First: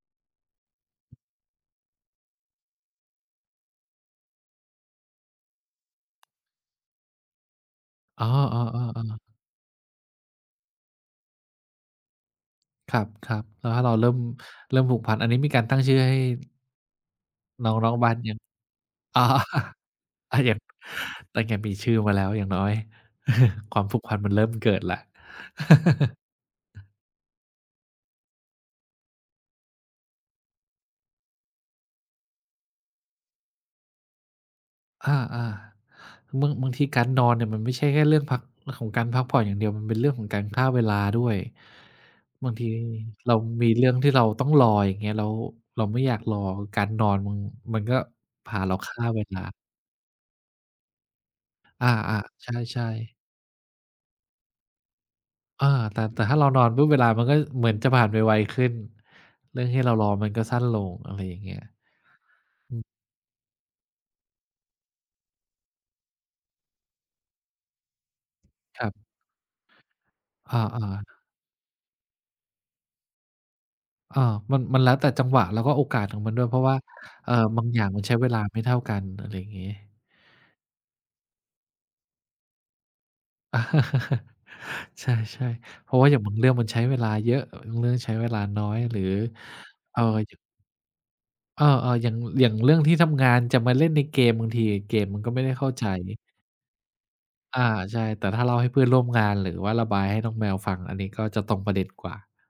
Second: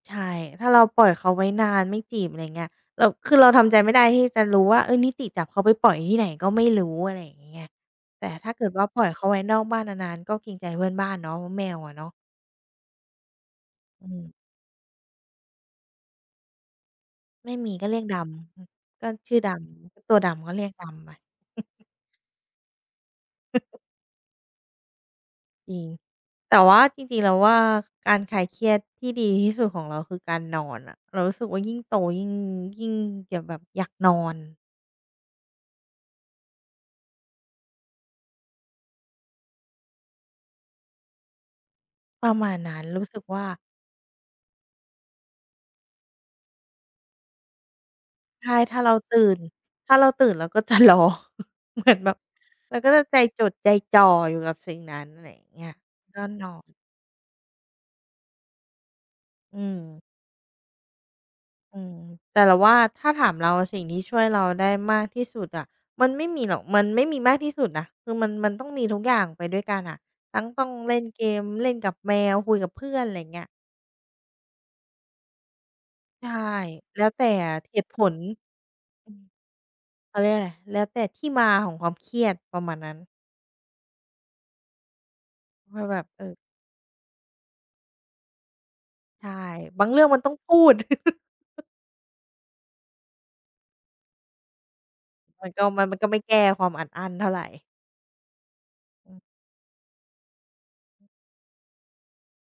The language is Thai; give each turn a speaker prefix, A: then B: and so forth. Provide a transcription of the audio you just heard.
A: ใช่ ถ้าเราปล่อยเขาไว้นานไม่จีบ อะไรเงี้ย เรา คือเราทำใจไม่ได้ที่จะรู้ว่า เฮ้ย นิติจับเขาไปปล่อยที่ไหนก็ไม่รู้ อะไรอย่างงี้ไง
B: อ
A: แต
B: ๋
A: ่
B: อ
A: ถ้าเกิดว่าป
B: ๆ
A: ล่อย
B: ๆ
A: เข
B: ๆ
A: าไว้นอกบ้านนาน ๆ ก็เกรงใจเพื่อนบ้านเนาะ เพราะแมวอะเนาะ
B: ครับ ๆ แล้วถ้าเรา
A: อ
B: เริ่
A: ื
B: ม
A: ม
B: เริ่มผูกพัน อันนี้มีการตั้งชื่อให้
A: ไม่ม
B: น้
A: ี
B: อง
A: ก็
B: ร้อ
A: เร
B: ง
A: ียก
B: บ้า
A: ด
B: งยัง?
A: ำ อือ ก็
B: อ๋อ
A: ชื่อดำ ตัวด
B: อะ
A: ำก
B: ย
A: ็
B: ัง
A: เรียกดำไป
B: ตั้งยังมีชื่อมาแล้วอย่างน้อย ความผูกพันมันเริ่มเกิดแล้ว
A: จริง แต่ว่าจริง ๆ เราว่า การคลายเครียดที่ดีที่สุดของเราคือการนอนอะ เรารู้สึกว่า ยิ่งโตยิ่ง ยิ่งอยากแบบอยากนอน
B: อา ๆ บาง บางทีการนอนเนี่ยมันไม่ใช่แค่เรื่องพัก ของการพักผ่อนอย่างเดียว มันเป็นเรื่องของการฆ่าเวลาด้วย
A: ประม
B: บา
A: า
B: ง
A: ณ
B: ที
A: นั้น รู้สึก
B: เรา
A: ว่า
B: มีเรื่องที่เราต้องรอ อย่างเงี้ย แล้วเราไม่อยากรอ การนอนมัน มันก็
A: ใช
B: พ
A: ่
B: าเร
A: ถ
B: า
A: ้าเร
B: ฆ
A: า
B: ่า
A: ตื
B: เ
A: ่
B: วล
A: น
B: า
A: ถ้าเราตื่นเราก็จะ รอ เห
B: อ
A: ม
B: า
A: ือนแบบ
B: ๆ ใ
A: เรา
B: ช่
A: ก็
B: ๆ
A: ใจจดใจจ่ออยู่กับสิ่งนั้น อะไรเง
B: เอ
A: ี้
B: อ
A: ย
B: แต่
A: ก
B: แต
A: ็
B: ่ถ้า
A: น
B: เรา
A: อ
B: นอน
A: น
B: ปุ๊บเวลามันก็เหมือนจะผ่านไวขึ้น
A: อ
B: เ
A: ื
B: รื่องที่เรา
A: ม
B: รอมันก็สั้นลง อะไรอย่างเงี้ย
A: อืม แต่เราว
B: อื
A: ่า
B: ม
A: ถ้าถามเราสิ่งที่ช่วยเราได้มากที่สุดอะ มันไม่มีหรอก มันไม่มีมากที่สุดนะ คือมัน มันต้องม
B: ค
A: ี
B: รับ
A: ทุกอย่างไปด้วยกันอะ ทั้ง
B: อ
A: ต้องเล่
B: า ๆ
A: นเกม เล่นกับแมว คุยกับเพื่อน ไรเงี้ย
B: เออ มัน มันแล้วแต่จังหวะ แล้วก็โอกาสของ
A: ใช
B: ม
A: ่
B: ันด้วย เพราะว่า
A: แล้วแต่
B: เอ่อ บาง
A: เห
B: อย่า
A: ต
B: ง
A: ุผ
B: มันใช้
A: ล
B: เวลาไม่เท่ากัน
A: อืม
B: อะไรงี้
A: เขาเรียกว่าไร แล้วแต่ที่มาของความเครียด ประมาณนั้น
B: ใช่
A: ว่า
B: ๆ เพ
A: แ
B: ร
A: บ
B: าะว
A: บ
B: ่าอย่
A: เ
B: า
A: อ
B: ง
A: อ
B: บางเรื่องมันใช้เวลาเยอะ บางเรื่องใช้เวลาน้อย หรือ
A: ใช่ บาง
B: เ
A: เร
B: อ่
A: ื
B: อ
A: ่องมันต้อ
B: ย
A: งพูด
B: เออ ๆ อย่าง อย่างเรื่องที่ทำงานจะมาเล่นในเกม บางทีเกมมันก็ไม่
A: มั
B: ได
A: น
B: ้
A: ก
B: เ
A: ็
B: ข้า
A: มั
B: ใจ
A: น มันก็ไม่แก้ความอัดอั้นเท่าไร
B: อา ใช่ แต่ถ้าเล่าให้เพื่อนร่วม
A: อื
B: ง
A: ม
B: าน หรือว่าระบายให้น้องแมวฟัง อันนี้ก็จะตรงประเด็นกว่า